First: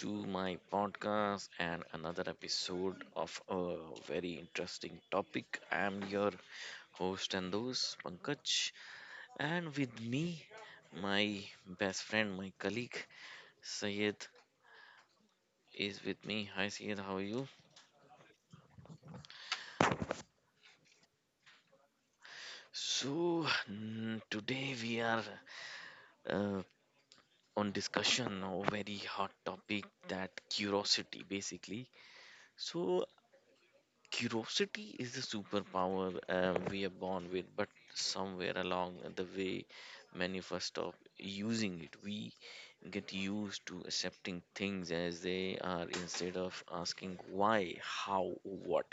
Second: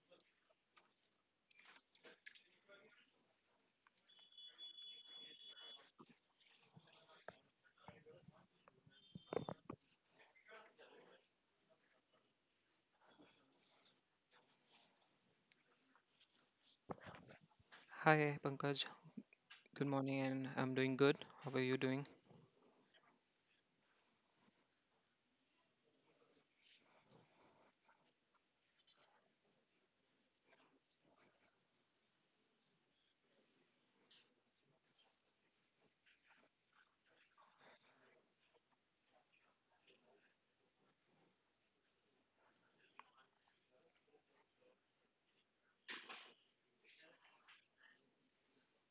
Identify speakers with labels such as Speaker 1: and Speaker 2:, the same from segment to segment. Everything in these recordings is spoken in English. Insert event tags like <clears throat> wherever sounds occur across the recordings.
Speaker 1: to my podcast and another episode of a very interesting topic. I'm your host and host, Pankaj, and with me, my best friend, my colleague, Sayed, is with me. Hi, Sayed, how are you?
Speaker 2: Hi, Pankaj. Good morning, and I'm doing good. How are you doing?
Speaker 1: Today we are uh, on discussion of a very hot topic, that curiosity, basically. So, curiosity is the superpower we are born with, but somewhere along the way, many of us stop using it. We get used to accepting things as they are instead of asking why, how, what,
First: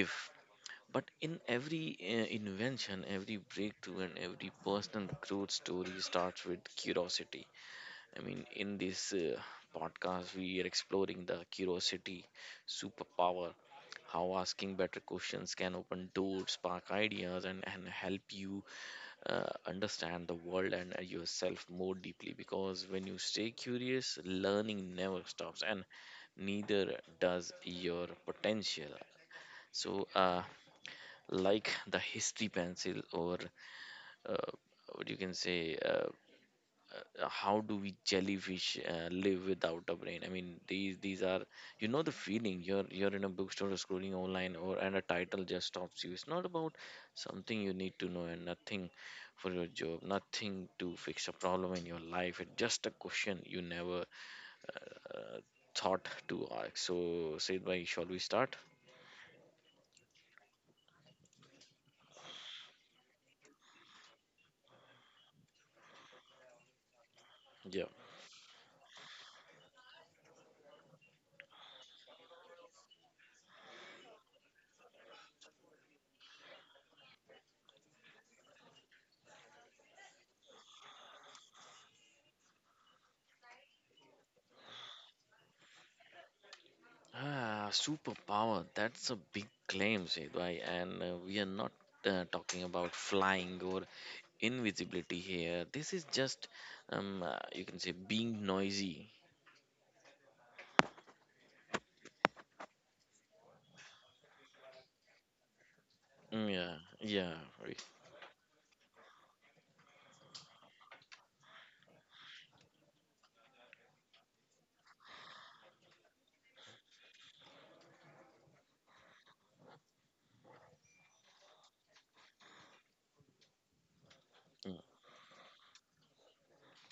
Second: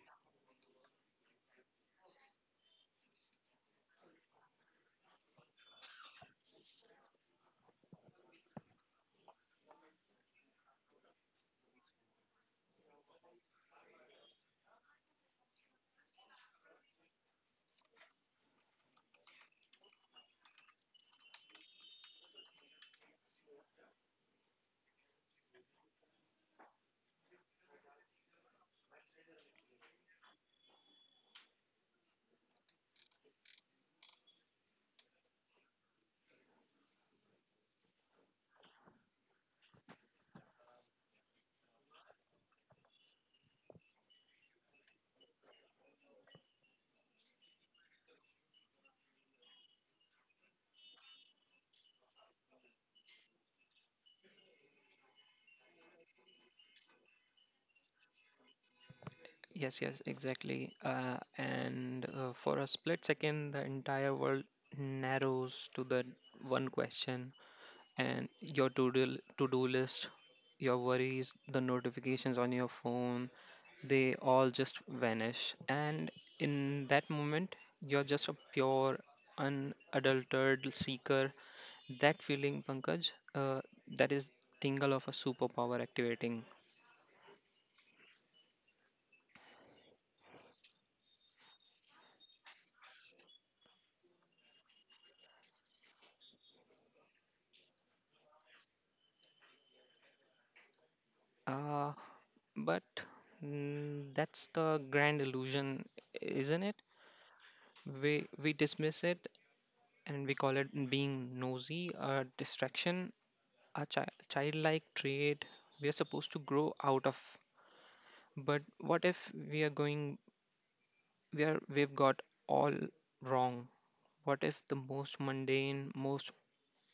Speaker 1: if. But in every invention, every breakthrough, and every personal growth story starts with curiosity. I mean, in this podcast, we are exploring the curiosity superpower, how asking better questions can open doors, spark ideas, and, help you understand the world and yourself more deeply. Because when you stay curious, learning never stops, and neither does your potential. So, uh, like the history pencil, or uh, what you can say. How do we jellyfish live without a brain? I mean, these are the feeling you're in a bookstore or scrolling online, or and a title just stops you. It's not about something you need to know, and nothing for your job, nothing to fix a problem in your life. It's just a question you never uh, thought to ask. So, said by shall we start?
Speaker 2: Yes, yes, exactly. And for a split second, the entire world narrows to the one question,
Speaker 1: Yeah.
Speaker 2: and your to-do list, your worries, the notifications on your phone, they all just vanish. And in that moment, you're just a pure, unadulterated seeker. That feeling, Pankaj, that is tingle of a superpower activating.
Speaker 1: Ah, superpower, that's a big claim, said and we are not talking about flying or invisibility here. This is just you can say being noisy.
Speaker 2: Uh, but that's the grand illusion,
Speaker 1: Mm,
Speaker 2: isn't it?
Speaker 1: yeah, yeah, we-
Speaker 2: We dismiss it, and we call it being nosy, a distraction, a childlike trait we are supposed to grow out of. But what if we are going we are we've got all wrong? What if the
Speaker 1: mm,
Speaker 2: most mundane, most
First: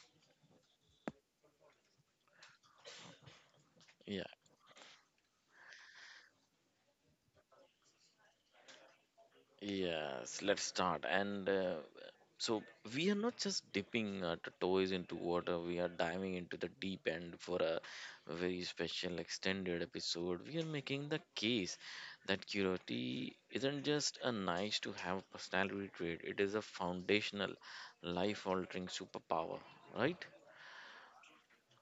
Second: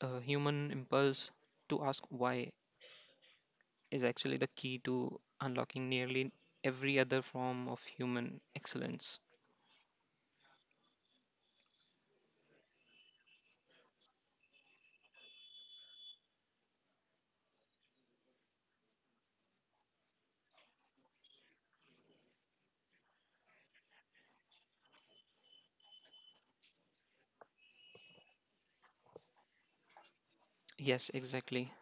Speaker 2: human impulse to ask why is
Speaker 1: yeah.
Speaker 2: actually the key to unlocking nearly every other form of human excellence?
Speaker 1: Yes, let's start. And so We are not just dipping our toes into water, we are diving into the deep end for a very special extended episode. We are making the case that curiosity isn't just a nice to have personality trait, it is a foundational life altering superpower, right?
Speaker 2: Yes, exactly.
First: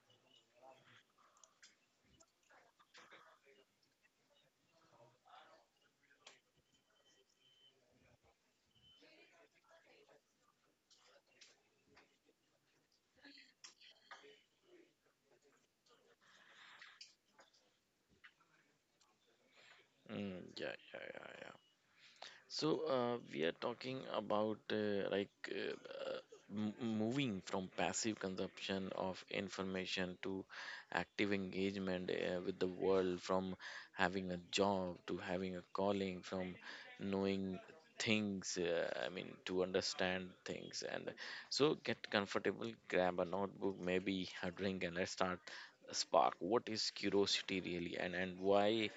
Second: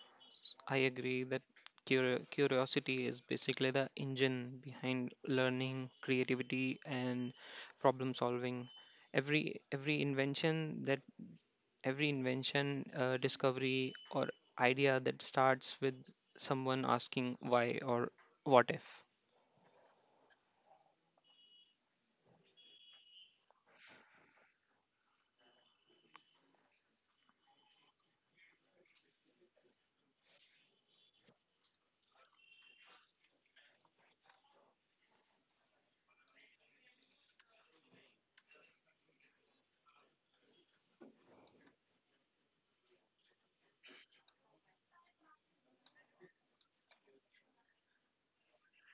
Speaker 2: I agree that curiosity is basically the engine behind learning, creativity, and problem solving. Every every invention that every invention, discovery, or idea that starts with someone asking why or what if.
Speaker 1: Mm, yeah, yeah, yeah, yeah. So we are talking about moving from passive consumption of information to active engagement with the world, from having a job to having a calling, from knowing things, I mean, to understand things. And so get comfortable, grab a notebook, maybe a drink, and let's start a spark. What is curiosity really, and why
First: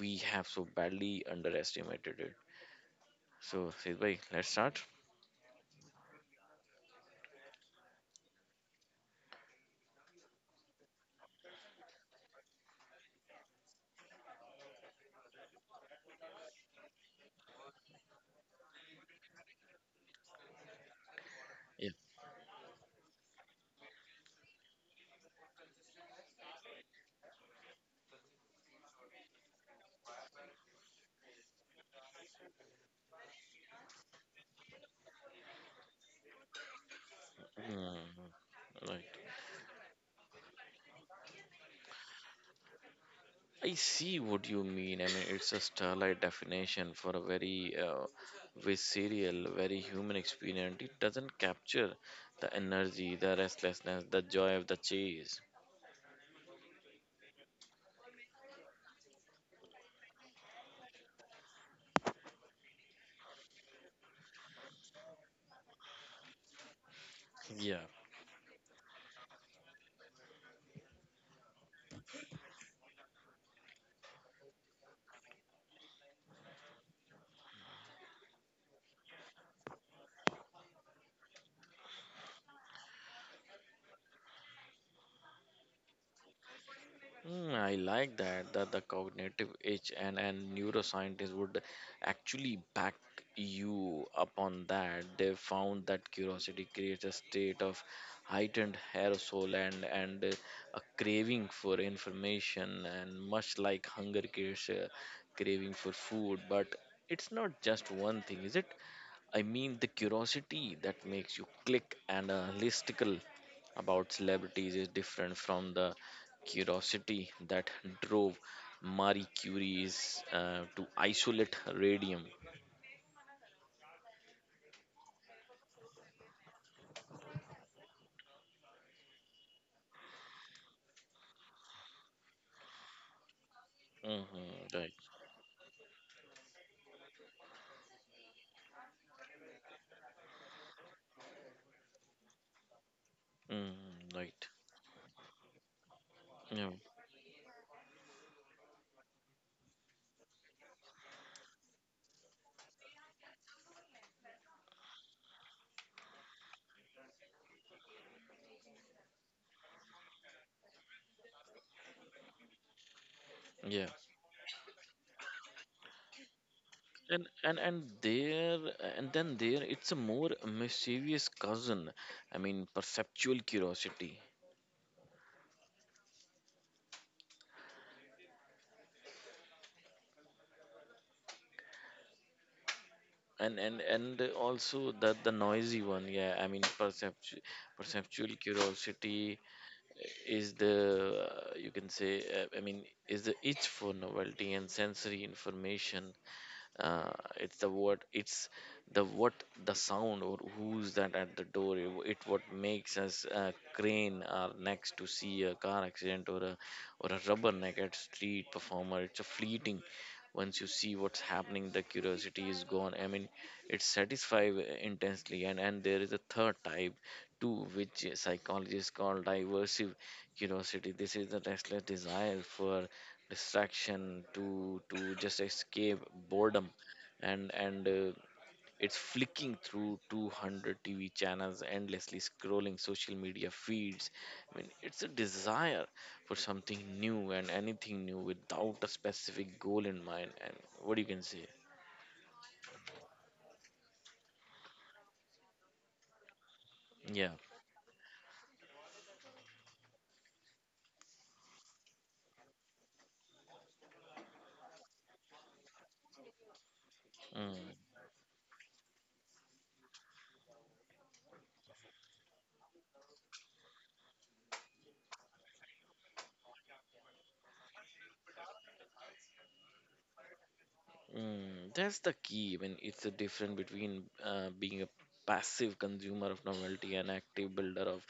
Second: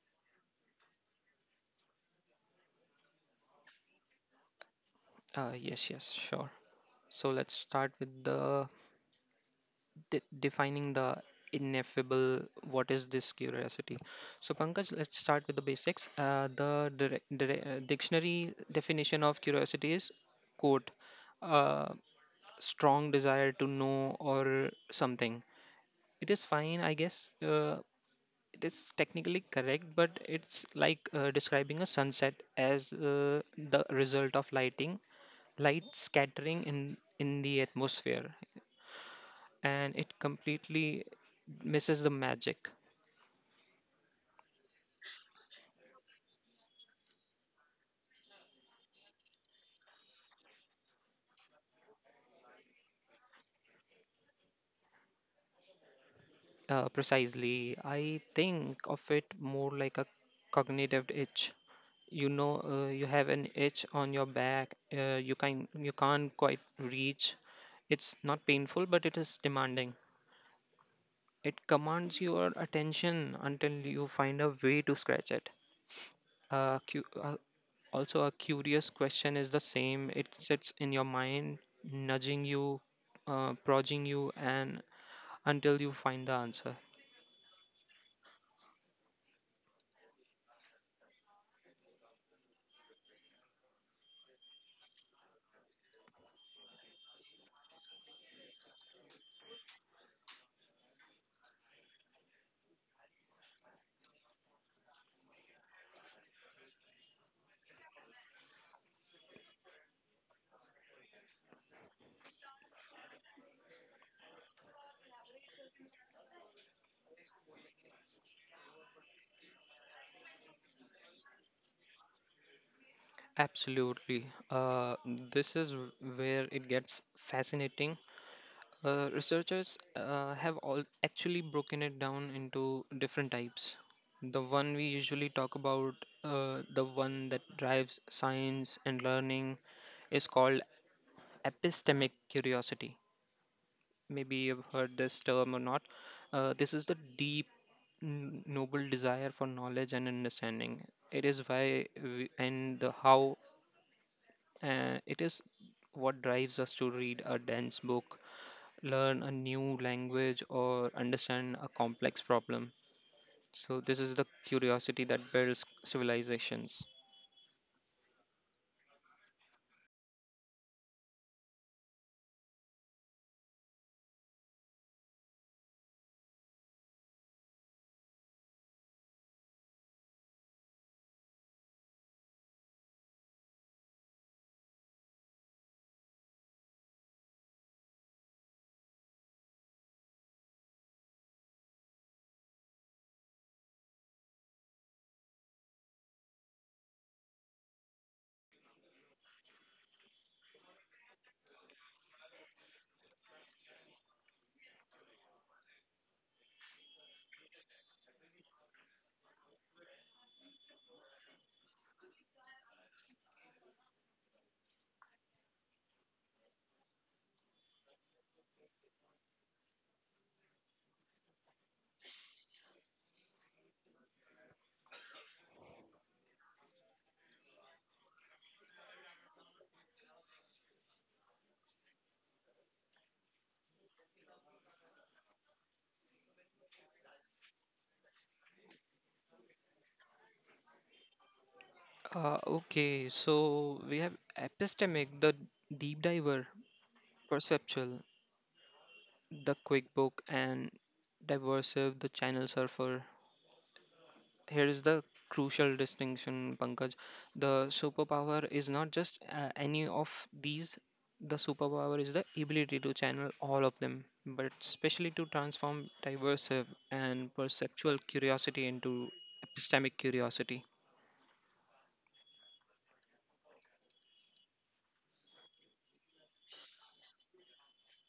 Speaker 1: we have so badly underestimated it? So, Sidbhai, let's start.
Speaker 2: Yes, yes, sure. So let's start with defining the ineffable. What is this curiosity? So, Pankaj, let's start with the basics. The dictionary definition of curiosity is, quote, uh,
Speaker 1: Yeah.
Speaker 2: "strong desire to know" or something. It is fine, I guess. It is technically correct, but it's like describing a sunset as the result of light scattering in the atmosphere,
Speaker 1: Mm, right.
Speaker 2: and it completely misses the magic.
Speaker 1: I see what you mean. I mean, it's a starlight definition for a very visceral, very human experience. It doesn't capture the energy, the restlessness, the joy of the chase.
Speaker 2: Precisely. I think of it more like a cognitive itch. You know, you have an itch on your back you can't quite reach.
Speaker 1: Yeah.
Speaker 2: It's not painful, but it is demanding. It commands your attention until you find a way to scratch it. Uh, cu- uh, Also, a curious question is the same. It sits in your mind, nudging you, prodding you, and until you find the answer.
Speaker 1: Mm, I like that, that the cognitive age and neuroscientists would actually back you up on that. They found that curiosity creates a state of heightened arousal and a craving for information, and much like hunger creates a craving for food. But it's not just one thing, is it? I mean, the curiosity that makes you click and a listicle about celebrities is different from the curiosity that drove Marie Curie's to isolate radium.
Speaker 2: Absolutely. This is where it gets fascinating. Researchers have all actually broken it down into different types. The
Speaker 1: Mm-hmm,
Speaker 2: one we
Speaker 1: right.
Speaker 2: usually talk about, the one that drives science and learning, is called epistemic curiosity.
Speaker 1: Mm,
Speaker 2: Maybe
Speaker 1: right.
Speaker 2: you've heard this term or not.
Speaker 1: Yeah.
Speaker 2: This is the deep, noble desire for knowledge and understanding. It is why, we, and the how, and it is what drives us to read a dense book, learn a new language, or understand a complex problem. So,
Speaker 1: Yeah.
Speaker 2: this is the curiosity that builds civilizations.
Speaker 1: And there and then there it's a more mischievous cousin. I mean, perceptual curiosity. And also that the noisy one, yeah. I mean, perceptual curiosity is the you can say, I mean, is the itch for novelty and sensory information. uh, it's the what, it's the what, the sound, or who's that at the door? It what makes us crane our necks to see a car accident, or a, or a rubbernecked street performer. It's a fleeting, once you see what's happening the curiosity is gone. I mean, it satisfies intensely. And there is a third type too, which psychologists call diversive curiosity. This is the restless desire for distraction, to just escape boredom. And It's flicking through 200 tv channels, endlessly scrolling social media feeds. I mean, it's a desire for something new and anything new without a specific goal in mind, and what you can say.
Speaker 2: Okay, so we have epistemic, the deep diver;
Speaker 1: Yeah.
Speaker 2: perceptual, the quick book; and diversive, the channel surfer. Here is the crucial distinction, Pankaj. The
Speaker 1: Mm.
Speaker 2: superpower is not just any of these. The superpower is the ability to channel all of them, but especially to transform diverse and perceptual curiosity into epistemic curiosity.
Speaker 1: Mm, that's the key, when it's the difference between being a passive consumer of novelty and active builder of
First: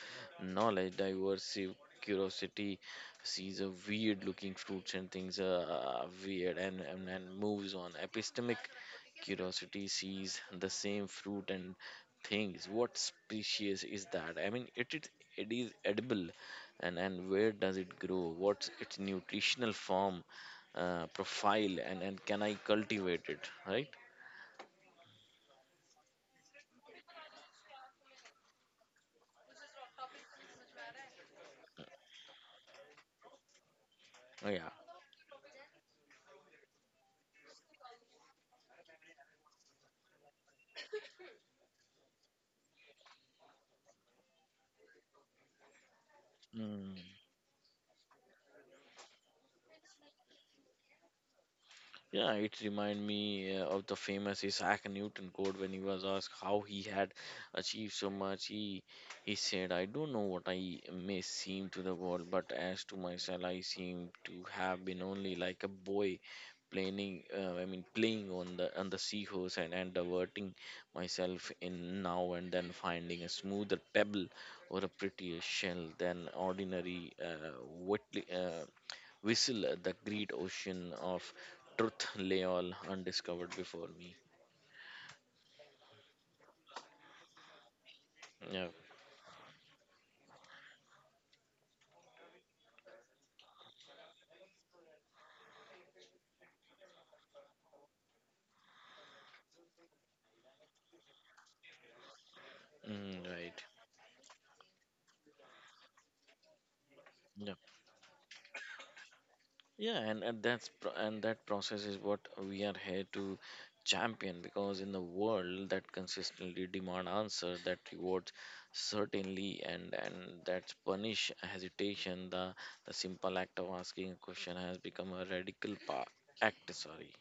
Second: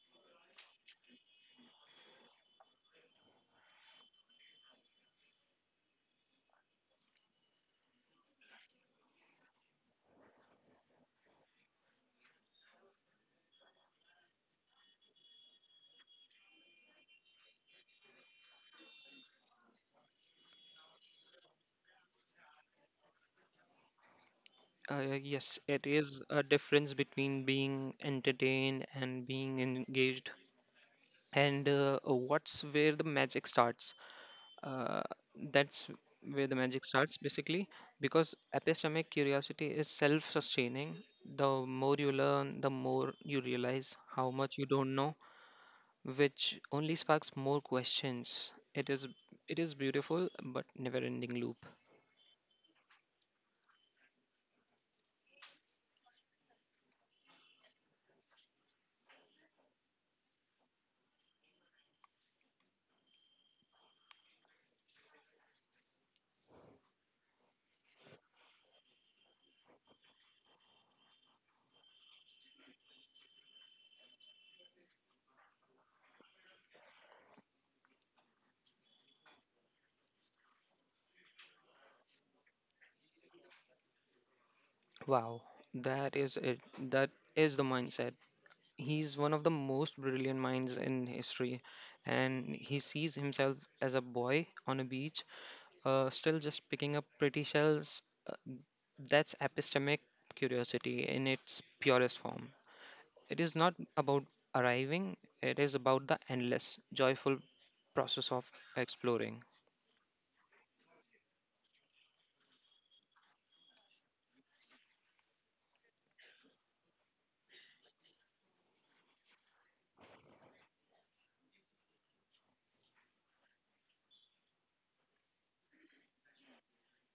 Speaker 1: knowledge. Diverse curiosity sees a weird looking fruits and things, weird, and moves on. Epistemic curiosity sees the same fruit and things what species is that. I mean, it it is edible, and where does it grow, what's its nutritional form profile, and can I cultivate it, right?
Speaker 2: uh, yes, it is a difference between being entertained and being engaged, and what's where the magic starts.
Speaker 1: Oh, yeah.
Speaker 2: Uh, that's where the magic starts basically, because epistemic curiosity is self-sustaining. The more you learn, the more you realize how much you don't know, which
Speaker 1: Mm.
Speaker 2: only sparks more questions. It is beautiful but never ending loop.
Speaker 1: Yeah, it remind me of the famous Isaac Newton quote when he was asked how he had achieved so much. He said, "I don't know what I may seem to the world, but as to myself, I seem to have been only like a boy." Playing, I mean, playing on the seahorse and, diverting myself in now and then, finding a smoother pebble or a prettier shell than ordinary, wetly, uh, whistle at the great ocean of truth lay all undiscovered before me.
Speaker 2: Wow, that is it. That is the mindset.
Speaker 1: Yeah,
Speaker 2: He's one of the most brilliant minds in history, and he sees himself as a boy on a beach, still just picking up pretty shells. That's epistemic curiosity in its purest form.
Speaker 1: mm,
Speaker 2: It is
Speaker 1: right.
Speaker 2: not about arriving; it is about the endless, joyful
Speaker 1: Yeah,
Speaker 2: process of exploring.
Speaker 1: yeah, and that's pro- and that process is what we are here to champion, because in the world that consistently demand answer, that rewards certainly, and that's punish hesitation, the simple act of asking a question has become a radical act, sorry.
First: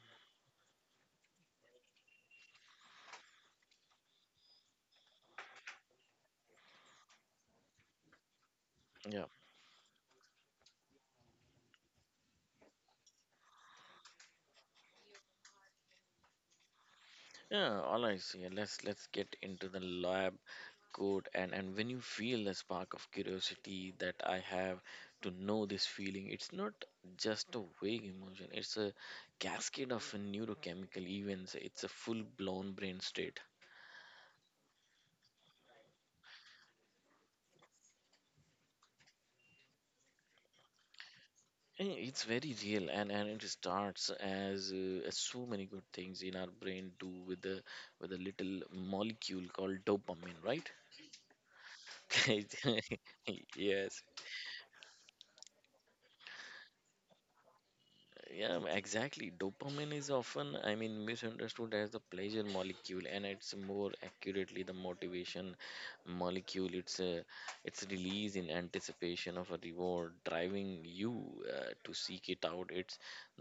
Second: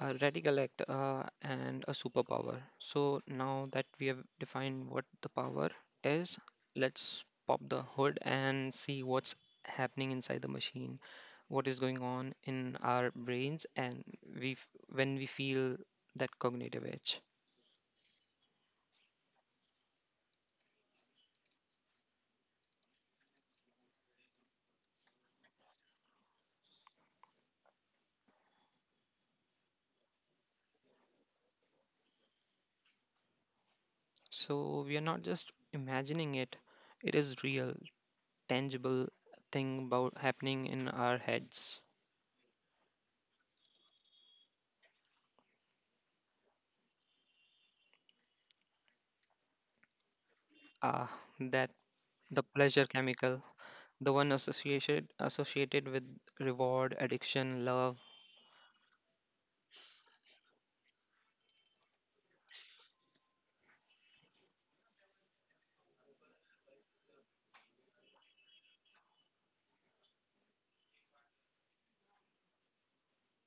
Speaker 2: A radical act and a superpower. So now that we have defined what the power is, let's pop the hood and see
Speaker 1: Yeah,
Speaker 2: what's happening inside the machine, what is going on in our brains, and when we feel that cognitive edge.
Speaker 1: yeah. All right, so yeah, let's get into the lab, good. And when you feel the spark of curiosity, that I have to know this feeling, it's not just a vague emotion, it's a cascade of neurochemical events, it's a full blown brain state.
Speaker 2: So we are not just imagining it; it is real, tangible thing about happening in our heads.
Speaker 1: And it's very real, and it starts as so many good things in our brain do, with the with a little molecule called dopamine, right?
Speaker 2: Ah, that the pleasure
Speaker 1: <laughs>
Speaker 2: chemical,
Speaker 1: Yes.
Speaker 2: the one associated with reward, addiction, love.
Speaker 1: Yeah, exactly. Dopamine is often, I mean, misunderstood as the pleasure molecule, and it's more accurately the motivation molecule. It's release in anticipation of a reward, driving you to seek it out. It's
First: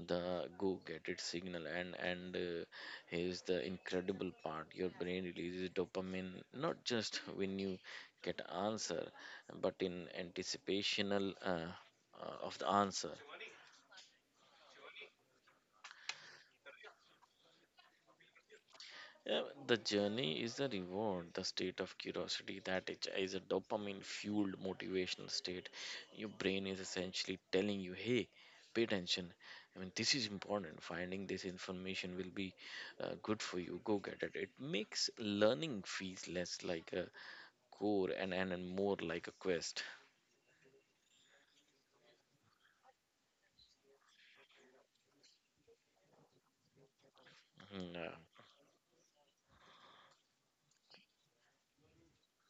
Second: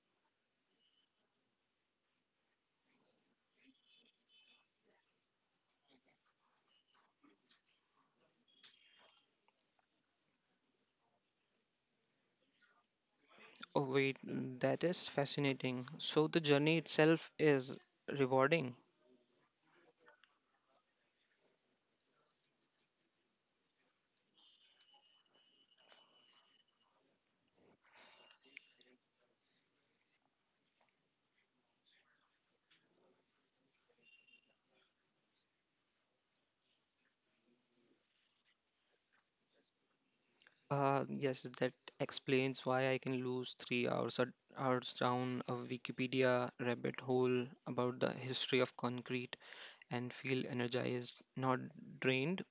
Speaker 1: the go get it signal, and here's the incredible part: your brain releases dopamine not just when you get answer, but in anticipational of the answer.
Speaker 2: Oh wait, that is fascinating. So the journey itself is rewarding.
Speaker 1: Yeah, the journey is the reward, the state of curiosity that it is a dopamine fueled motivational state. Your brain is essentially telling you, hey, pay attention. I mean, this is important. Finding this information will be good for you. Go get it. It makes learning feels less like a core and more like a quest.
Speaker 2: Yes, that explains why I can lose 3 hours a hours down a Wikipedia rabbit hole
Speaker 1: Mhm,
Speaker 2: about the
Speaker 1: yeah.
Speaker 2: history of concrete, and feel energized, not drained.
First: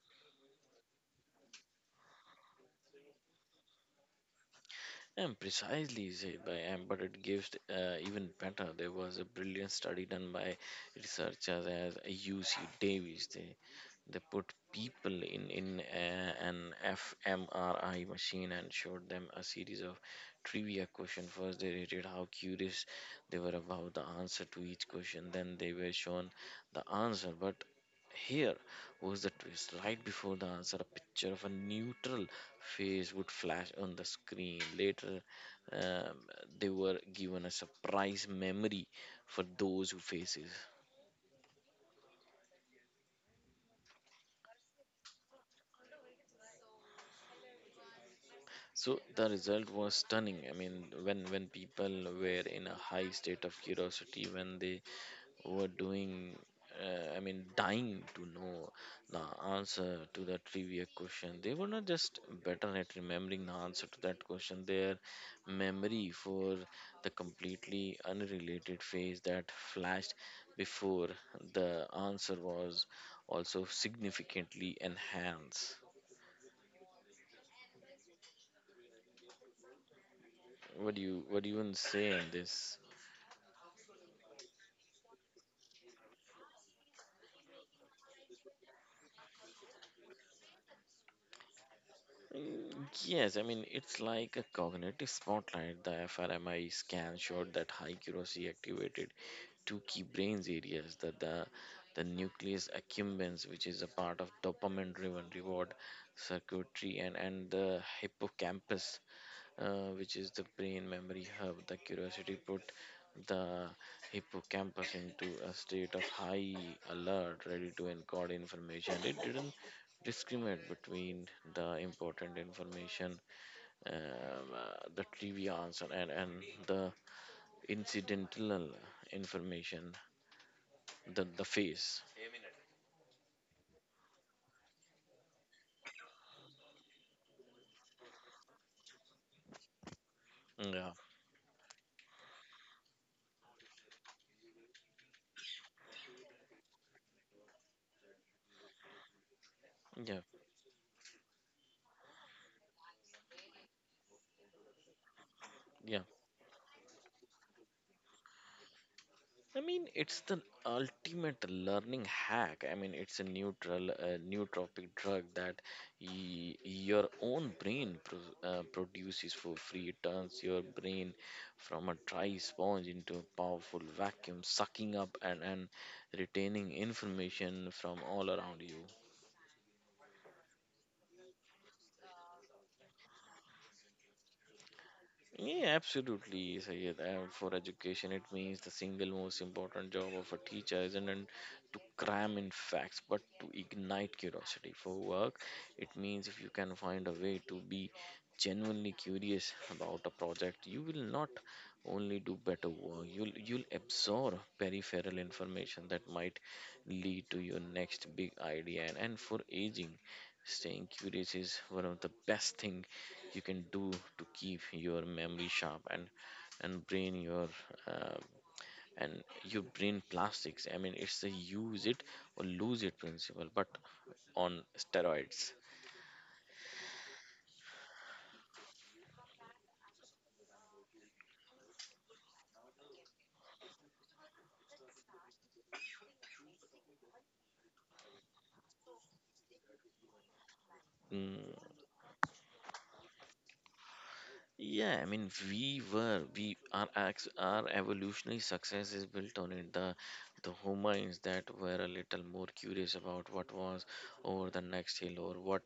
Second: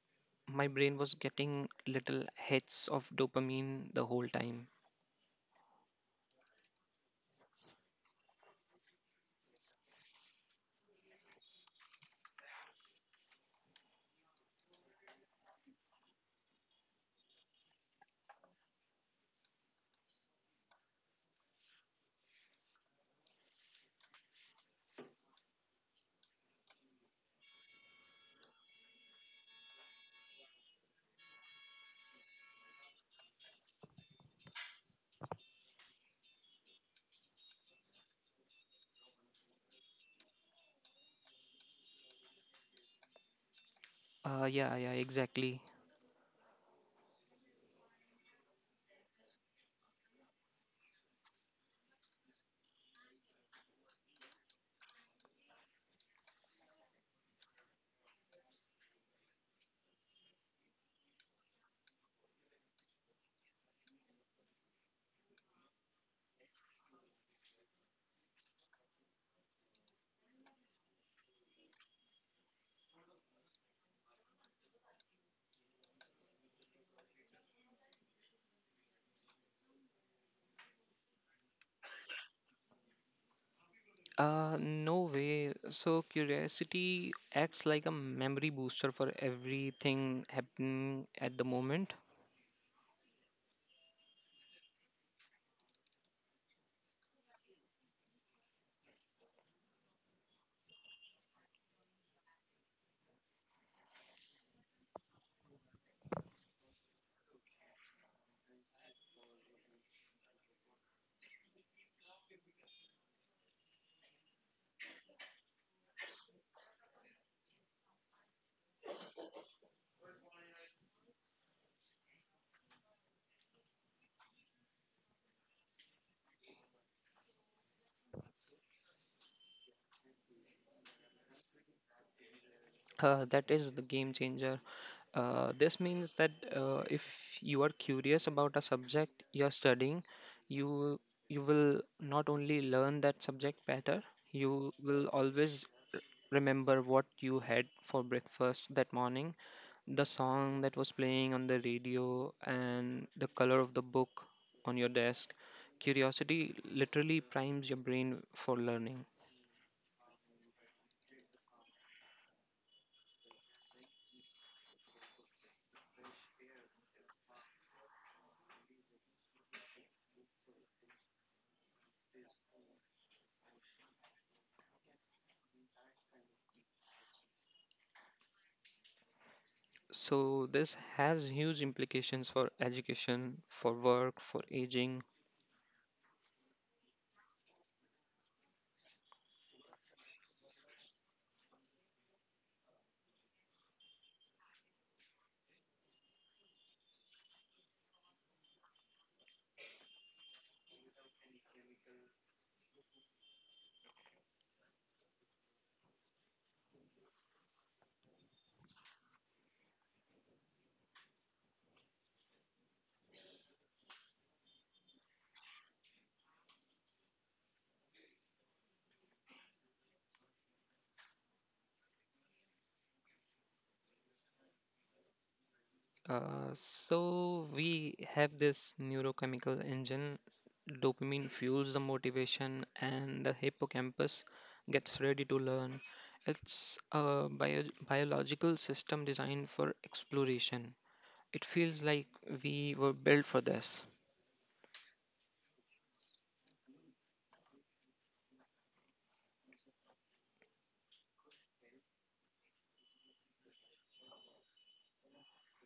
Speaker 2: My brain was getting little hits of dopamine the whole time.
Speaker 1: And precisely said by Am, but it gives even better. There was a brilliant study done by researchers as UC Davis. They put people in a, an fMRI machine and showed them a series of trivia questions. First, they rated how curious they were about the answer to each question. Then they were shown the answer. But here was the twist. Right before the answer, a picture of a neutral face would flash on the screen. Later, um, they were given a surprise memory for those who faces.
Speaker 2: Yeah, yeah, exactly.
Speaker 1: So the result was stunning. I mean, when people were in a high state of curiosity, when they were doing, I mean, dying to know the answer to the trivia question, they were not just better at remembering the answer to that question. Their memory for the completely unrelated phase that flashed before the answer was also significantly enhanced. What do you even say on this?
Speaker 2: No way. So curiosity acts like a memory booster for everything happening at the moment.
Speaker 1: Mm, yes, I mean, it's like a cognitive spotlight. The fMRI scan showed that high curiosity activated two key brain's areas, the nucleus accumbens, which is a part of dopamine driven reward circuitry, and, the hippocampus, which is the brain memory hub. The curiosity put the hippocampus into a state of high alert, ready to encode information. It didn't discriminate between the important information, the trivia answer, and, the incidental information, the face.
Speaker 2: That is the game changer. This means that if you are curious about a subject you are studying,
Speaker 1: Yeah,
Speaker 2: you you will not only learn that subject better, you will always r- remember what you had for breakfast that morning, the
Speaker 1: yeah,
Speaker 2: song that was playing on the radio, and the color of the book on your desk.
Speaker 1: yeah.
Speaker 2: Curiosity literally primes your brain for learning.
Speaker 1: I mean, it's the ultimate learning hack. I mean, it's a neutral, nootropic drug that your own brain produces for free. It turns your brain from a dry sponge into a powerful vacuum, sucking up and, retaining information from all around you.
Speaker 2: So this has huge implications for education, for work, for aging.
Speaker 1: Yeah, absolutely, Sayed. And for education, it means the single most important job of a teacher isn't to cram in facts, but to ignite curiosity. For work, it means if you can find a way to be genuinely curious about a project, you will not only do better work. You'll absorb peripheral information that might lead to your next big idea. And, for aging, staying curious is one of the best thing you can do to keep your memory sharp and brain your uh, and your brain plastics. I mean, it's a use it or lose it principle, but on steroids.
Speaker 2: So we have this neurochemical engine. Dopamine fuels the motivation, and the hippocampus gets ready to learn. It's a biological system designed for exploration. It
Speaker 1: Mm,
Speaker 2: feels like we were built for this.
Speaker 1: yeah, I mean, we were, our evolutionary success is built on it. The humans that were a little more curious about what was over the next hill, or what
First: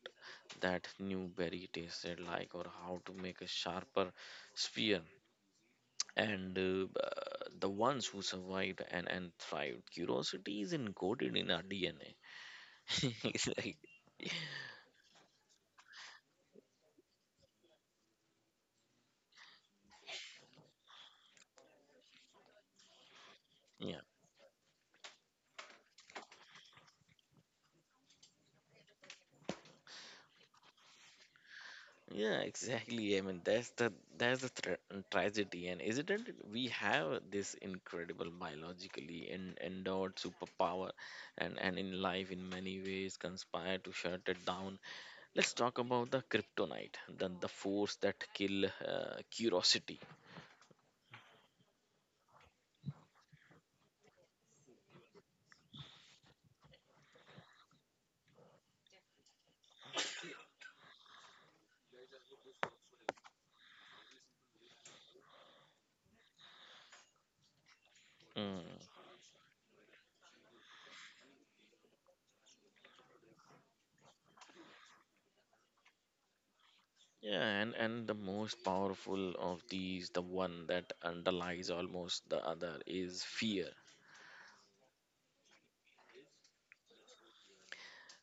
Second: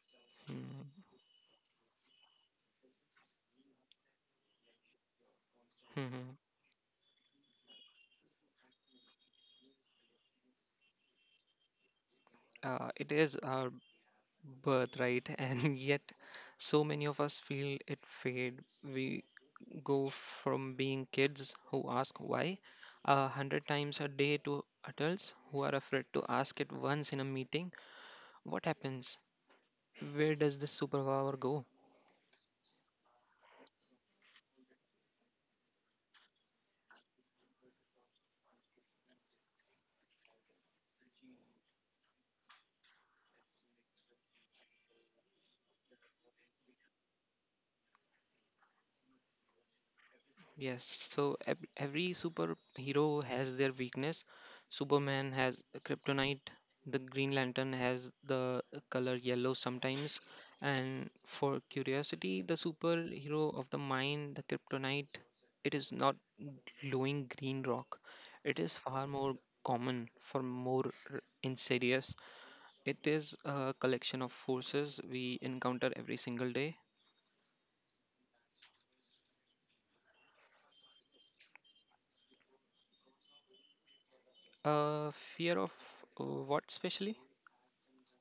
Speaker 2: Mm,
Speaker 1: that new berry tasted like, or how to make a sharper spear
Speaker 2: mhm.
Speaker 1: and the ones who survived and thrived. Curiosity is encoded in our DNA. <laughs>
Speaker 2: It is
Speaker 1: It's
Speaker 2: our
Speaker 1: like,
Speaker 2: birth, right? <laughs> And yet, so many of us feel it fade. We go from being kids who ask why 100 times
Speaker 1: yeah.
Speaker 2: a day to adults who are afraid to ask it once in a meeting. What happens? Where does this superpower go?
Speaker 1: Yeah, exactly. I mean, that's the tra- tragedy, and isn't it? We have this incredible biologically endowed superpower, and in life in many ways conspire to shut it down. Let's talk about the kryptonite, the force that kill curiosity.
Speaker 2: Yes, so every superhero has their weakness. Superman has a kryptonite, the Green Lantern has the color yellow sometimes, and for curiosity, the superhero of the mind, the kryptonite, it is not glowing green rock. It
Speaker 1: Hmm.
Speaker 2: is far more common for more insidious. It is a collection of forces we encounter every single day.
Speaker 1: Yeah, and the most powerful of these, the one that underlies almost the other, is fear.
Speaker 2: Fear of what specially?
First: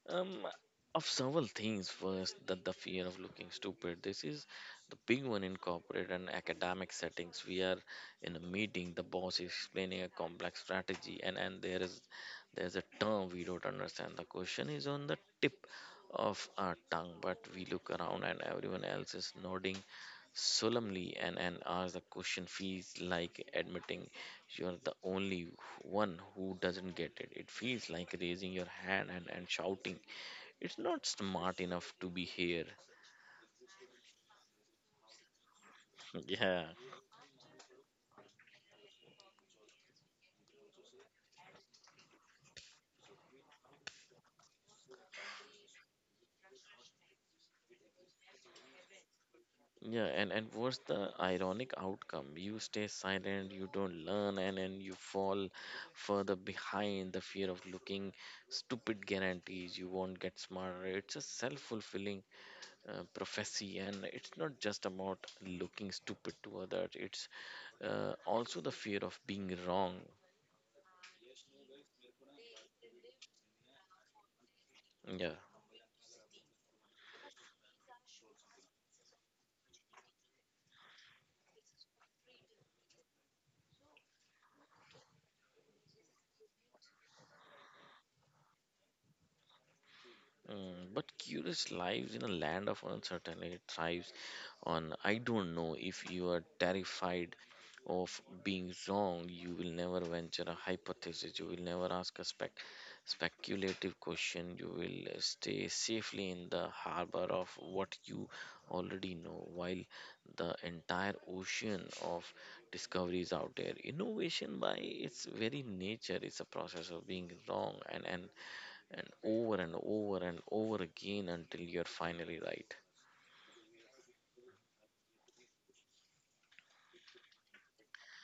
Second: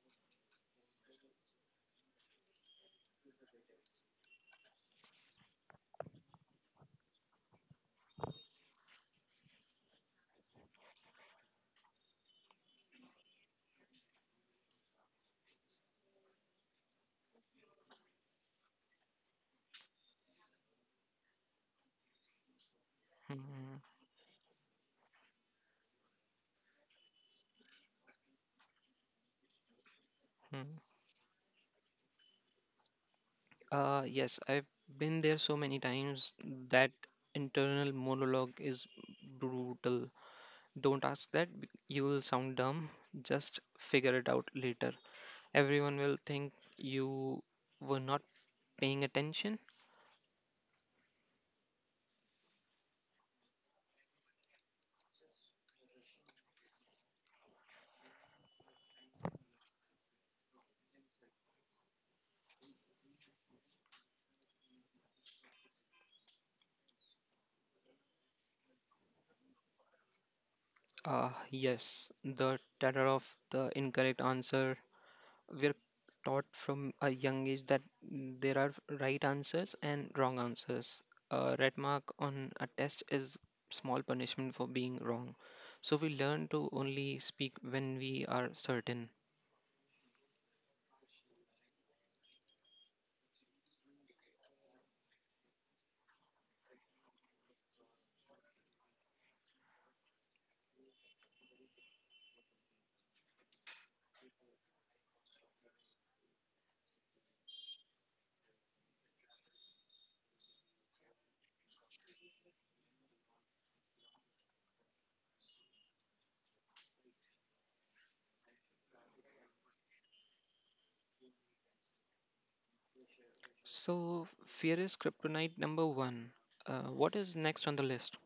Speaker 1: Um, of several things. First, that the fear of looking stupid. This is the big one in corporate and academic settings. We are in a meeting. The boss is explaining a complex strategy, and there's a term we don't understand. The question is on the tip of our tongue, but we look around and everyone else is nodding solemnly, and ask the question feels like
Speaker 2: Hmm.
Speaker 1: admitting you're the only one who doesn't get it. It feels like raising your hand and shouting, "It's
Speaker 2: Mm.
Speaker 1: not smart enough to be here."
Speaker 2: Yes, I've been there so many
Speaker 1: <laughs>
Speaker 2: times.
Speaker 1: Yeah.
Speaker 2: That internal monologue is brutal. Don't ask that, you will sound dumb. Just figure it out later. Everyone will think you were not paying attention.
Speaker 1: Yeah, and what's the ironic outcome? You stay silent, you don't learn, and then you fall further behind. The fear of looking stupid guarantees you won't get smarter. It's a self fulfilling prophecy. And it's not just about looking stupid to others, it's also the fear of being wrong.
Speaker 2: Yes, the terror of the incorrect answer.
Speaker 1: Yeah.
Speaker 2: We're taught from a young age that there are right answers and wrong answers. A red mark on a test is small punishment for being wrong. So we learn to only speak when we are certain.
Speaker 1: Mm, but curious lives in a land of uncertainty, thrives on I don't know. If you are terrified of being wrong, you will never venture a hypothesis, you will never ask a speculative question, you will stay safely in the harbor of what you already know, while the entire ocean of discoveries out there. Innovation by its very nature is a process of being wrong and over and over and over again until you're finally right.
Speaker 2: So fear is kryptonite number one. What is next on the list?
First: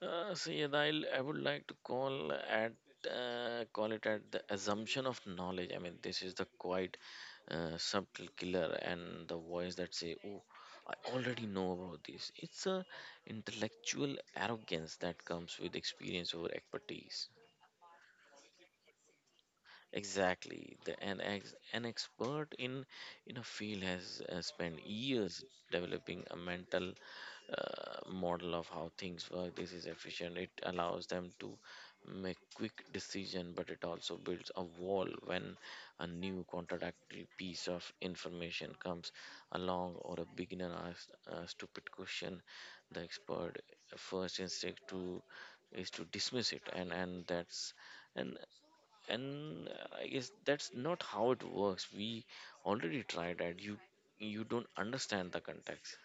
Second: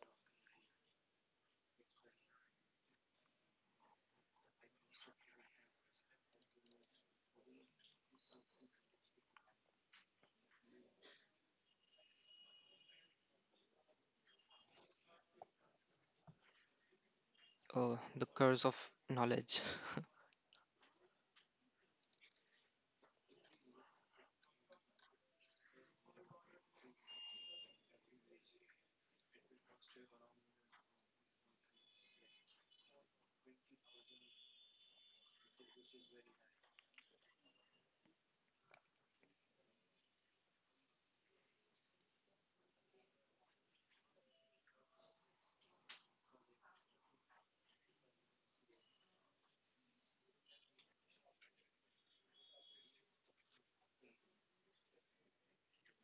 Speaker 1: I would like to call at call it at the assumption of knowledge. I mean, this is the quite subtle killer, and the voice that say, "Oh, I already know about this." It's a intellectual arrogance that comes with experience over expertise.
Speaker 2: Oh, the curse of knowledge. <laughs>
Speaker 1: Exactly. An expert in a field has spent years developing a mental model of how things work. This is efficient. It allows them to make quick decision, but it also builds a wall when a new contradictory piece of information comes along, or a beginner asks a stupid question. The expert first instinct to is to dismiss it, and and I guess that's not how it works. We already tried that. You don't understand the context.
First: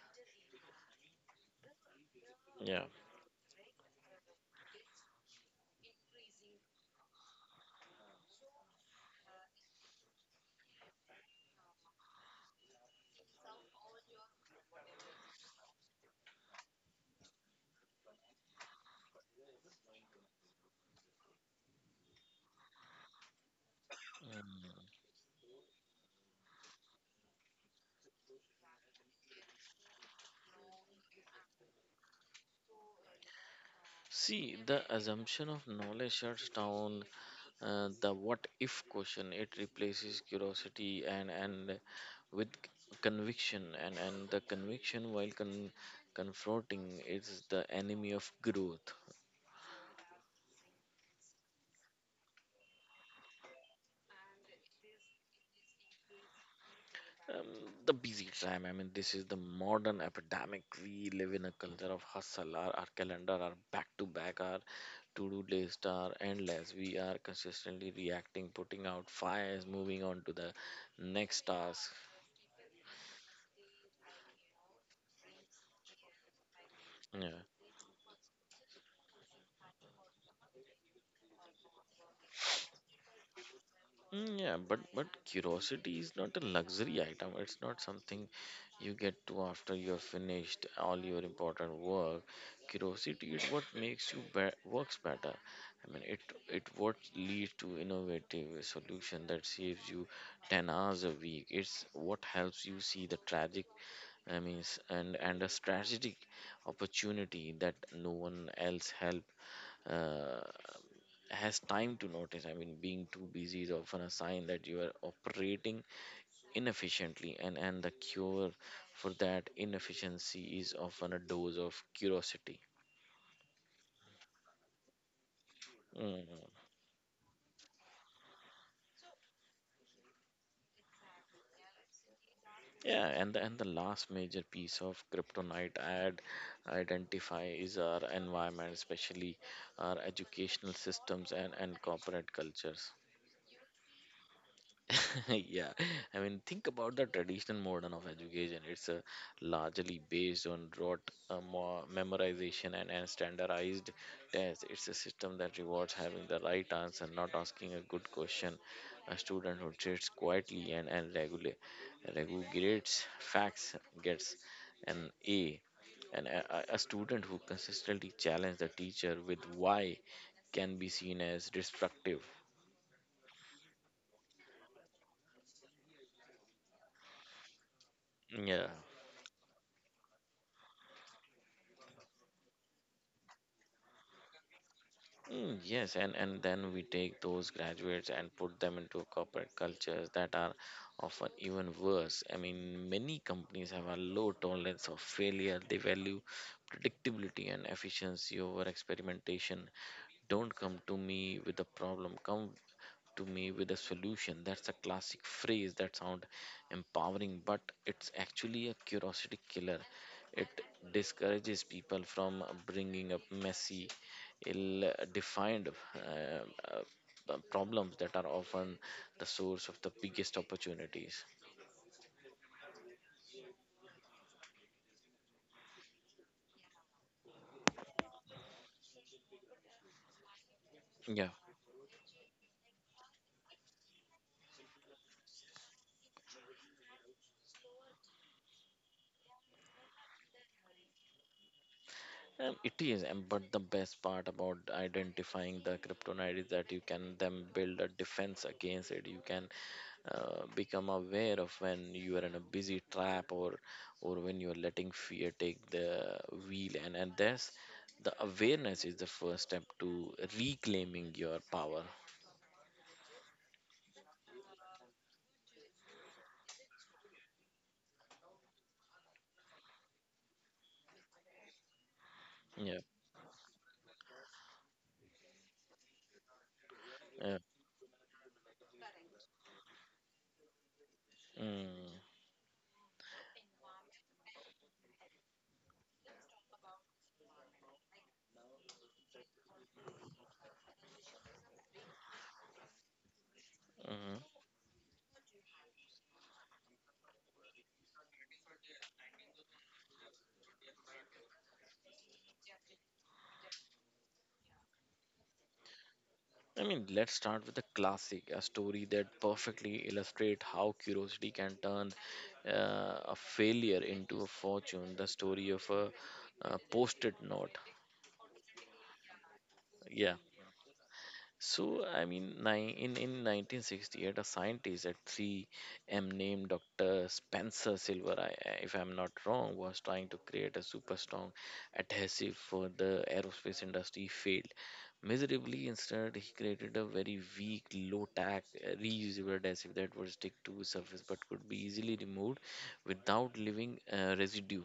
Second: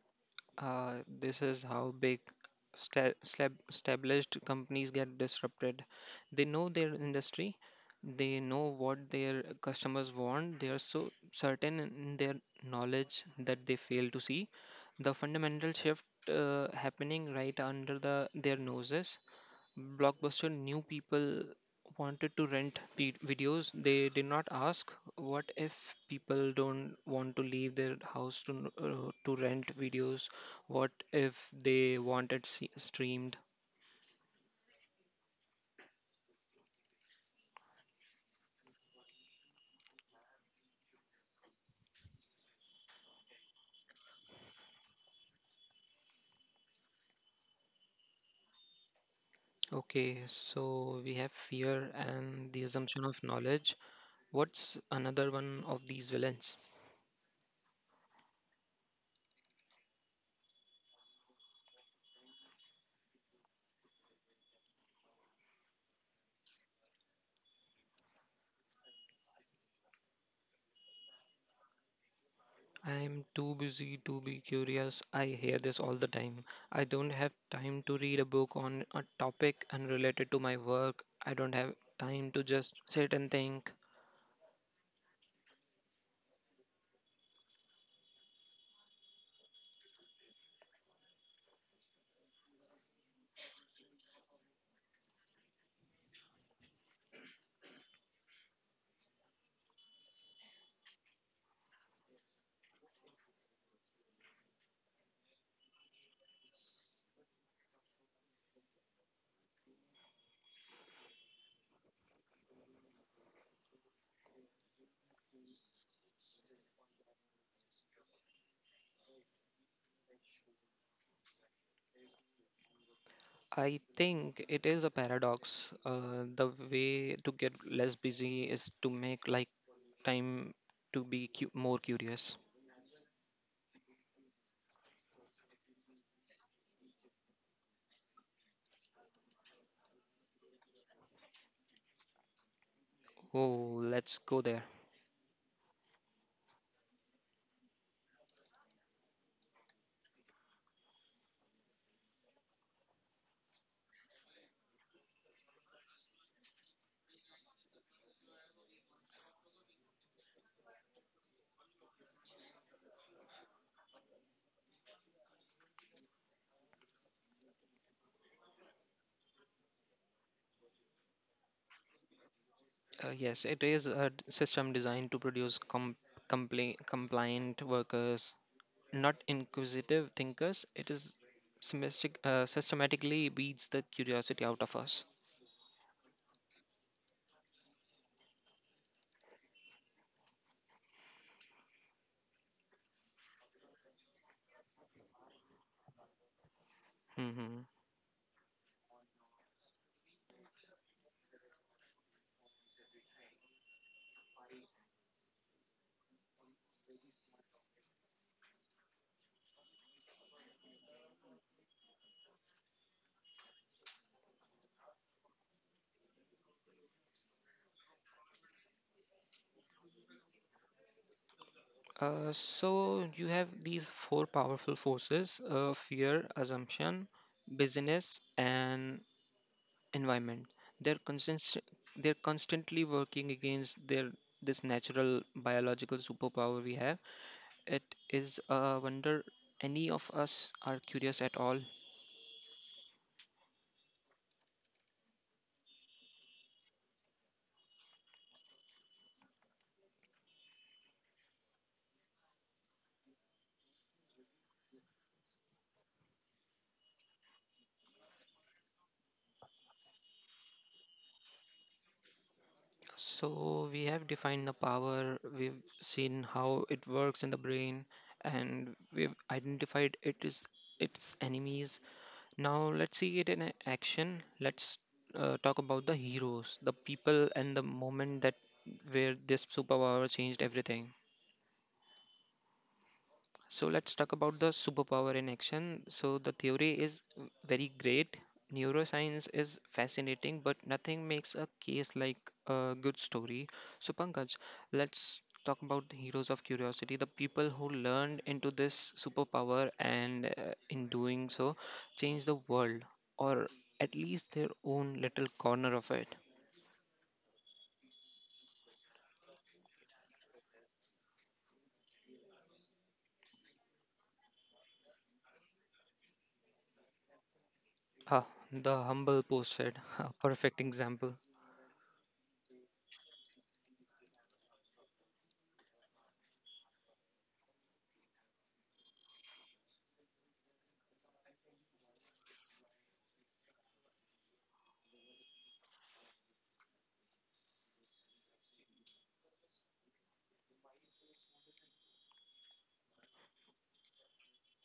Speaker 2: Uh, this is how big
Speaker 1: Yeah.
Speaker 2: established companies get disrupted. They know their industry, they know what their customers want, they are so certain in their knowledge that they fail to see the fundamental shift happening right under their noses. Blockbuster knew people wanted to rent videos. They did not
Speaker 1: Mm.
Speaker 2: ask, "What if people don't want to leave their house to to rent videos? What if they wanted streamed?"
Speaker 1: See, the assumption of knowledge shuts down the what if question. It replaces curiosity and with conviction, and the conviction, while confronting, is the enemy of growth.
Speaker 2: Okay, so we have fear and the assumption of knowledge. What's another one of these villains?
Speaker 1: Um, the busy time. I mean, this is the modern epidemic. We live in a culture of hustle. Our calendar are back to back. Our to-do lists are endless. We are consistently reacting, putting out fires, moving on to the next task.
Speaker 2: I'm too busy to be curious. I hear this all the time. I don't have
Speaker 1: Yeah.
Speaker 2: time to read a book on a topic unrelated to my work. I don't have time to just sit and think.
Speaker 1: Mm, yeah, but curiosity is not a luxury item. It's not something you get to after you're finished all your important work. Curiosity is what makes you works better. I mean, it what leads to innovative solution that saves you 10 hours a week. It's what helps you see the tragic, I mean, and a strategic opportunity that no one else help. Uh, has time to notice. I mean, being too busy is often a sign that you are operating inefficiently, and the cure for that inefficiency is often a dose of curiosity.
Speaker 2: I think it is a paradox. The
Speaker 1: Mm.
Speaker 2: way to get less busy is to make time to be more curious.
Speaker 1: Yeah, and the last major piece of kryptonite I'd identify is our environment, especially our educational systems and corporate cultures.
Speaker 2: Oh, let's go there.
Speaker 1: <laughs> Yeah. I mean, think about the traditional model of education. It's largely based on rote memorization and standardized tests. It's a system that rewards having the right answer, not asking a good question. A student who sits quietly and regular regurgitates facts gets an A, and a student who consistently challenges the teacher with why can be seen as destructive.
Speaker 2: Yes, it is a system designed to produce compliant workers,
Speaker 1: Yeah.
Speaker 2: not inquisitive thinkers. It systematically beats the curiosity out of us.
Speaker 1: Mm, yes, and then we take those graduates and put them into corporate cultures that are often even worse. I mean, many companies have a low tolerance of failure. They value predictability and
Speaker 2: Hmm.
Speaker 1: efficiency over experimentation. Don't come to me with a problem, come to me with a solution. That's a classic phrase that sounds empowering, but it's actually a curiosity killer. It discourages people from bringing up messy, ill defined uh, problems that are often the source of the biggest opportunities.
Speaker 2: So you have these four powerful forces: fear, assumption, business, and environment. They're
Speaker 1: Yeah.
Speaker 2: constant. They're constantly working against their this natural biological superpower we have. It is a wonder any of us are curious at all.
Speaker 1: It is, and but the best part about identifying the kryptonite is that you can then build a defense against it. You can become aware of when you are in a busy trap, or when you are letting fear take the wheel, and that's the awareness is the first step to reclaiming your power.
Speaker 2: So we have defined the power, we've seen how it works in the brain, and we've identified it is its enemies. Now
Speaker 1: Yeah,
Speaker 2: let's see it in action. Let's talk about the heroes, the people
Speaker 1: yeah.
Speaker 2: and the moment that where this superpower changed everything.
Speaker 1: Mm,
Speaker 2: So let's talk about the superpower in action. So the theory is very great. Neuroscience is fascinating, but nothing makes a case like a good story. So,
Speaker 1: mhm.
Speaker 2: Pankaj, let's talk about the heroes of curiosity, the people who learned into this superpower and, in doing so, change the world, or at least their own little corner of it.
Speaker 1: I mean, let's start with a classic, a story that perfectly illustrates how curiosity can turn a failure into a fortune. The story of a post-it note.
Speaker 2: Ah, the humble post said, <laughs> a
Speaker 1: Yeah.
Speaker 2: perfect example.
Speaker 1: So, I mean, in 1968, a scientist at 3M named Dr. Spencer Silver, I- if I'm not wrong, was trying to create a super strong adhesive for the aerospace industry. He failed miserably. Instead, he created a very weak, low tack, reusable adhesive that would stick to surface but could be easily removed without leaving residue.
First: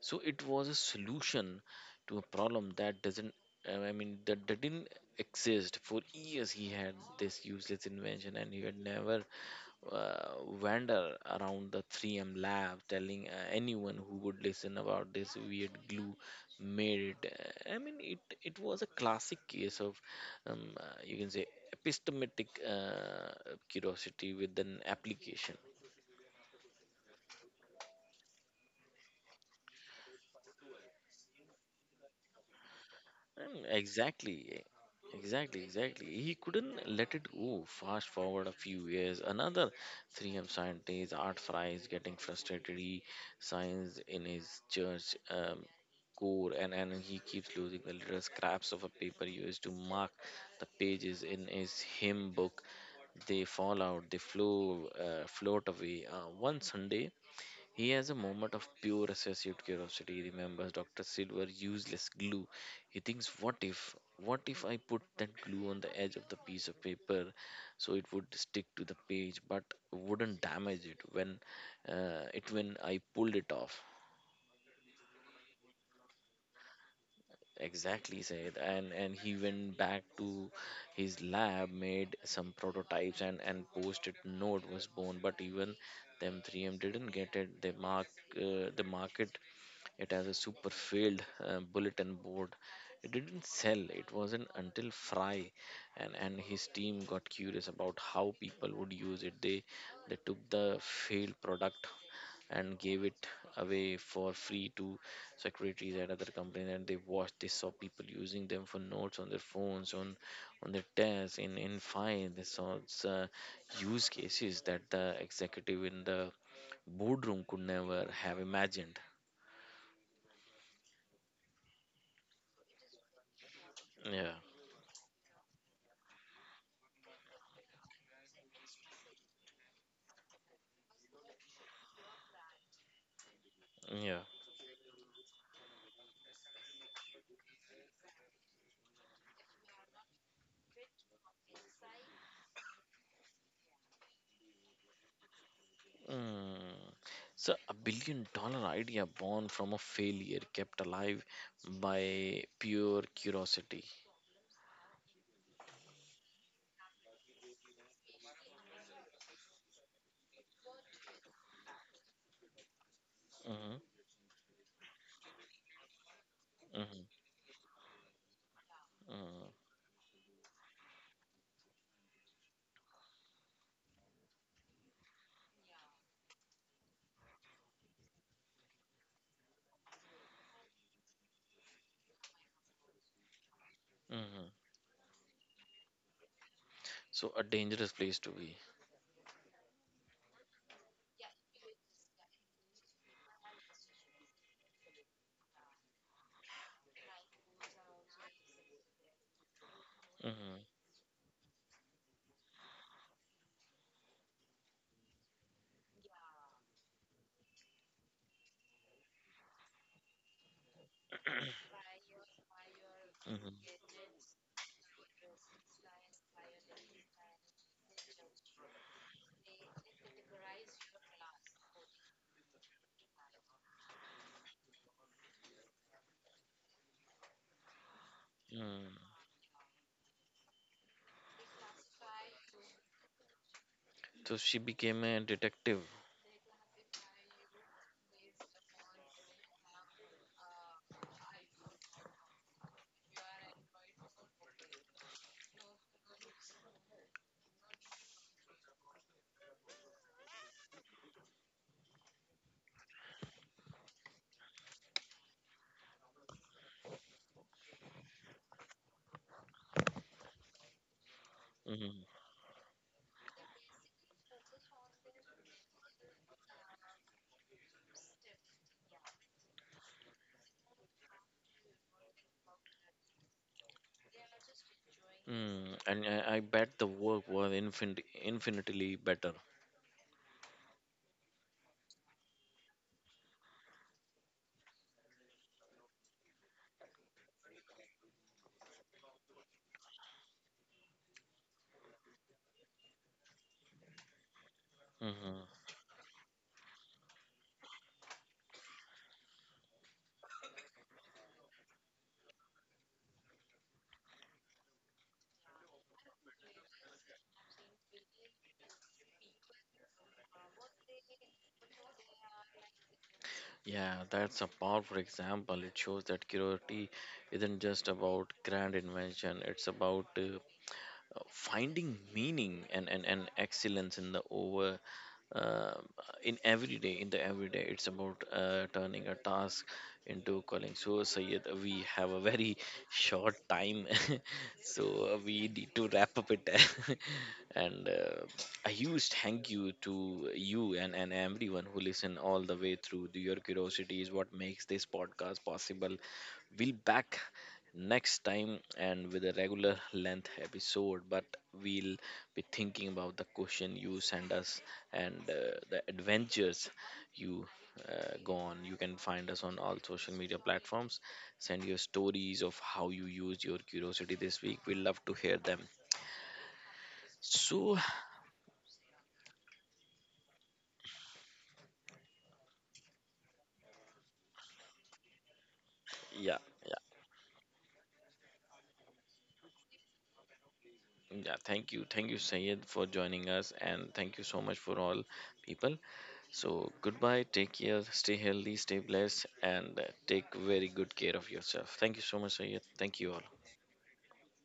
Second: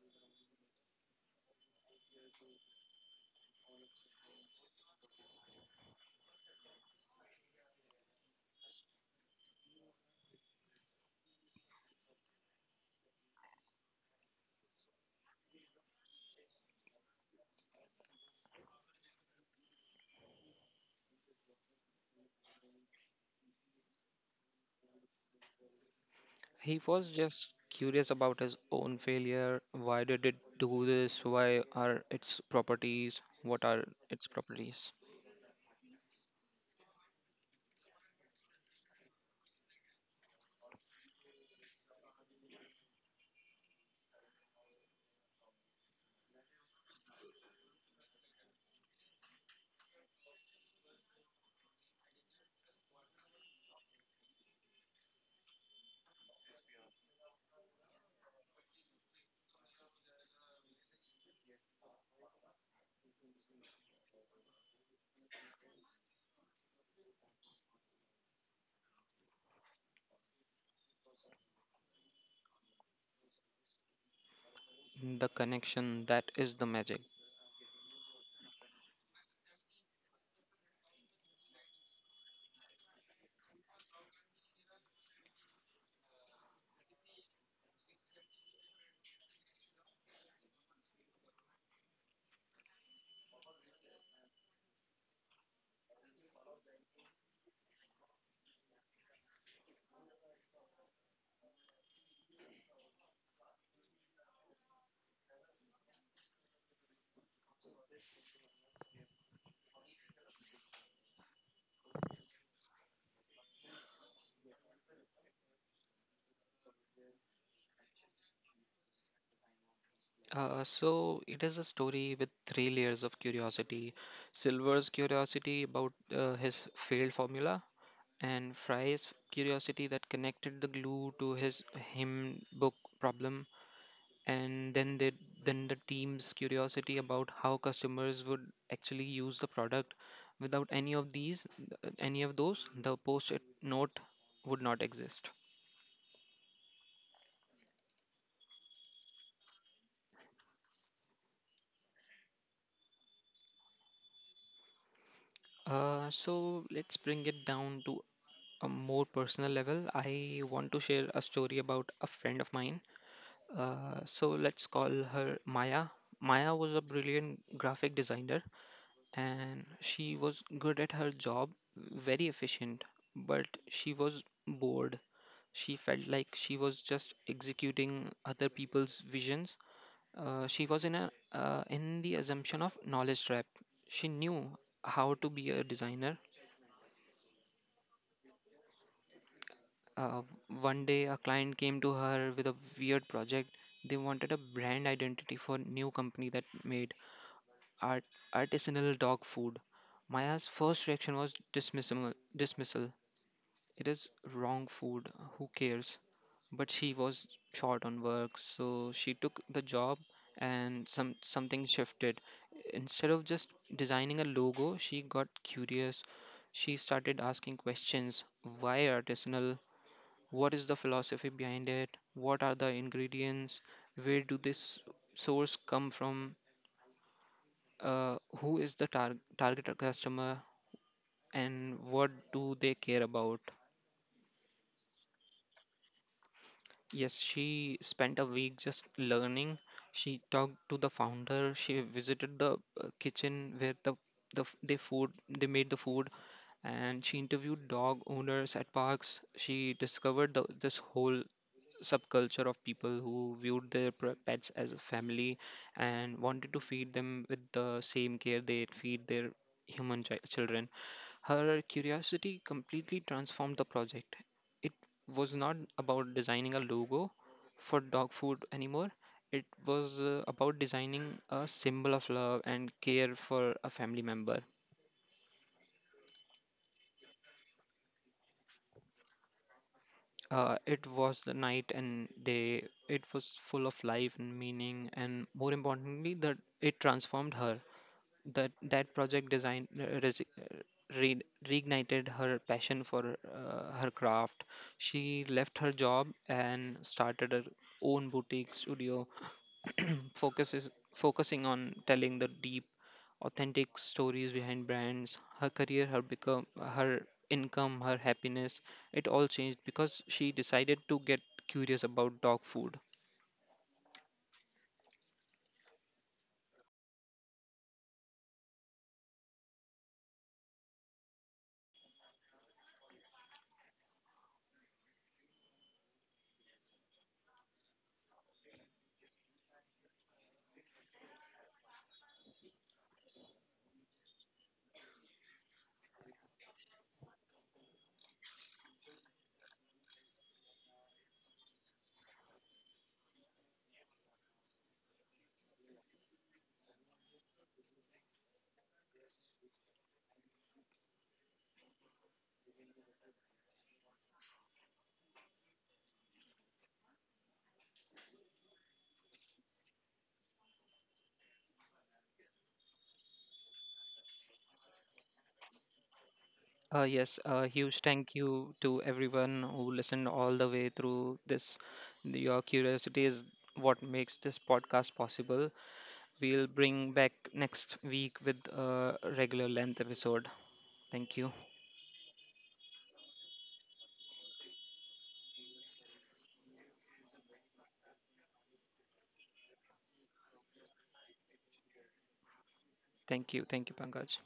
Speaker 1: So it was a solution to a problem that doesn't, that, that didn't exist. For years he had this useless invention, and he had never uh, wander around the 3M lab telling anyone who would listen about this weird glue made it. I mean, it was a classic case of you can say epistemic uh, curiosity with an application.
Speaker 2: He was just curious about his own failure. Why did it do this? Why are its properties?
Speaker 1: Mm.
Speaker 2: What are its
Speaker 1: Exactly.
Speaker 2: properties?
Speaker 1: Exactly, exactly. He couldn't let it go. Fast forward a few years, another 3M scientist, Art Fry, is getting frustrated. He signs in his church core, and he keeps losing the little scraps of a paper used to mark the pages in his hymn book. They fall out, they flow, float away. One Sunday, he has a moment of pure associative curiosity. He remembers Dr. Silver useless glue. He thinks, what if? What if I put that glue on the edge of the piece of paper so it would stick to the page but wouldn't damage it when I pulled it off?
Speaker 2: The connection, that is the magic.
Speaker 1: Exactly, said. And he went back to his lab, made some prototypes, and post-it note was born. But even them 3M didn't get it. They mark the market. It has a super failed bulletin board. It didn't sell. It wasn't until Fry and his team got curious about how people would use it. They took the failed product and gave it away for free to secretaries at other companies, and they watched. They saw people using them for notes on their phones, on their desks, in file. They saw uh, use cases that the executive in the boardroom could never have imagined.
Speaker 2: So it is a story with three layers of curiosity.
Speaker 1: Yeah,
Speaker 2: Silver's curiosity about his failed formula, and Fry's curiosity that connected the glue to his hymn book problem,
Speaker 1: yeah.
Speaker 2: and then the team's curiosity about how customers would actually use the product. Without any of these, any of those the post it note would not exist.
Speaker 1: Mm. So, a $1 billion idea born from a failure, kept alive by pure curiosity.
Speaker 2: So let's bring it down to a more personal level. I want to share a story about a friend of mine.
Speaker 1: Mm-hmm.
Speaker 2: So let's call her Maya. Maya was a
Speaker 1: Mm-hmm.
Speaker 2: brilliant graphic designer,
Speaker 1: Mm-hmm.
Speaker 2: and she was good at her job, very efficient, but she was bored. She felt like she was just executing other people's visions. She was in a in the assumption of knowledge trap. She
Speaker 1: Mm-hmm.
Speaker 2: knew how to be a designer.
Speaker 1: So, a dangerous place to be.
Speaker 2: Uh, One day, a client came to her with a weird project. They wanted a brand identity for new company that made art artisanal dog food.
Speaker 1: Mm-hmm.
Speaker 2: Maya's first reaction was dismissal. It is wrong food, who cares? But she was short on work, so she took the job, and something shifted. Instead of
Speaker 1: Mm-hmm.
Speaker 2: just designing a logo, she got curious. She started asking questions. Why artisanal? What is the philosophy behind it? What are the ingredients? Where do this source come from? Who is the
Speaker 1: Mm.
Speaker 2: target customer, and what do they care about?
Speaker 1: So, she became a detective.
Speaker 2: Yes, she spent a week just learning. She talked to the founder. She visited the kitchen where the f- they food they made the food, and she interviewed dog owners at parks. She discovered this whole subculture of people who viewed their pets as a family and wanted to feed them with the same care they feed their human children. Her
Speaker 1: Mm-hmm.
Speaker 2: curiosity completely transformed the project. It was not about designing a logo for dog food anymore. It was about designing a symbol of love and care for a family member.
Speaker 1: Mm. And I bet the work was infinitely better.
Speaker 2: It was the night and day. It was full of life and meaning, and more importantly, that it transformed her. That project design re- reignited her passion for her craft. She
Speaker 1: Mm-hmm.
Speaker 2: left her job and started her own boutique studio <clears throat> focuses focusing on telling the deep, authentic stories behind brands. Her career, her income, her happiness, it all changed because she decided to get curious about dog food.
Speaker 1: Yeah, that's a powerful example. It shows that curiosity isn't just about grand invention, it's about finding meaning, and excellence um, in the everyday. It's about turning a task into calling. So Sayed, we have a very short time. <laughs> So we need to wrap up it. <laughs> and A huge thank you to you, and everyone who listen all the way through. Your curiosity is what makes this podcast possible. We'll back next time and with a regular length episode, but we'll be thinking about the question you send us and the adventures you go on. You can find us on all social media platforms. Send your stories of how you used your curiosity this week. We would love to hear them.
Speaker 2: Yes, a
Speaker 1: So,
Speaker 2: huge thank you to everyone who listened all the way through this. Your curiosity is what makes this podcast possible.
Speaker 1: yeah,
Speaker 2: We'll
Speaker 1: yeah,
Speaker 2: bring back next week with a regular length episode. Thank
Speaker 1: yeah.
Speaker 2: you.
Speaker 1: Thank you, Sayed, for joining us, and thank you so much for all people. So, goodbye. Take care. Stay healthy. Stay blessed. And take very good care of yourself. Thank you so much, Sayed. Thank you all.
Speaker 2: Thank you. Thank you, Pankaj.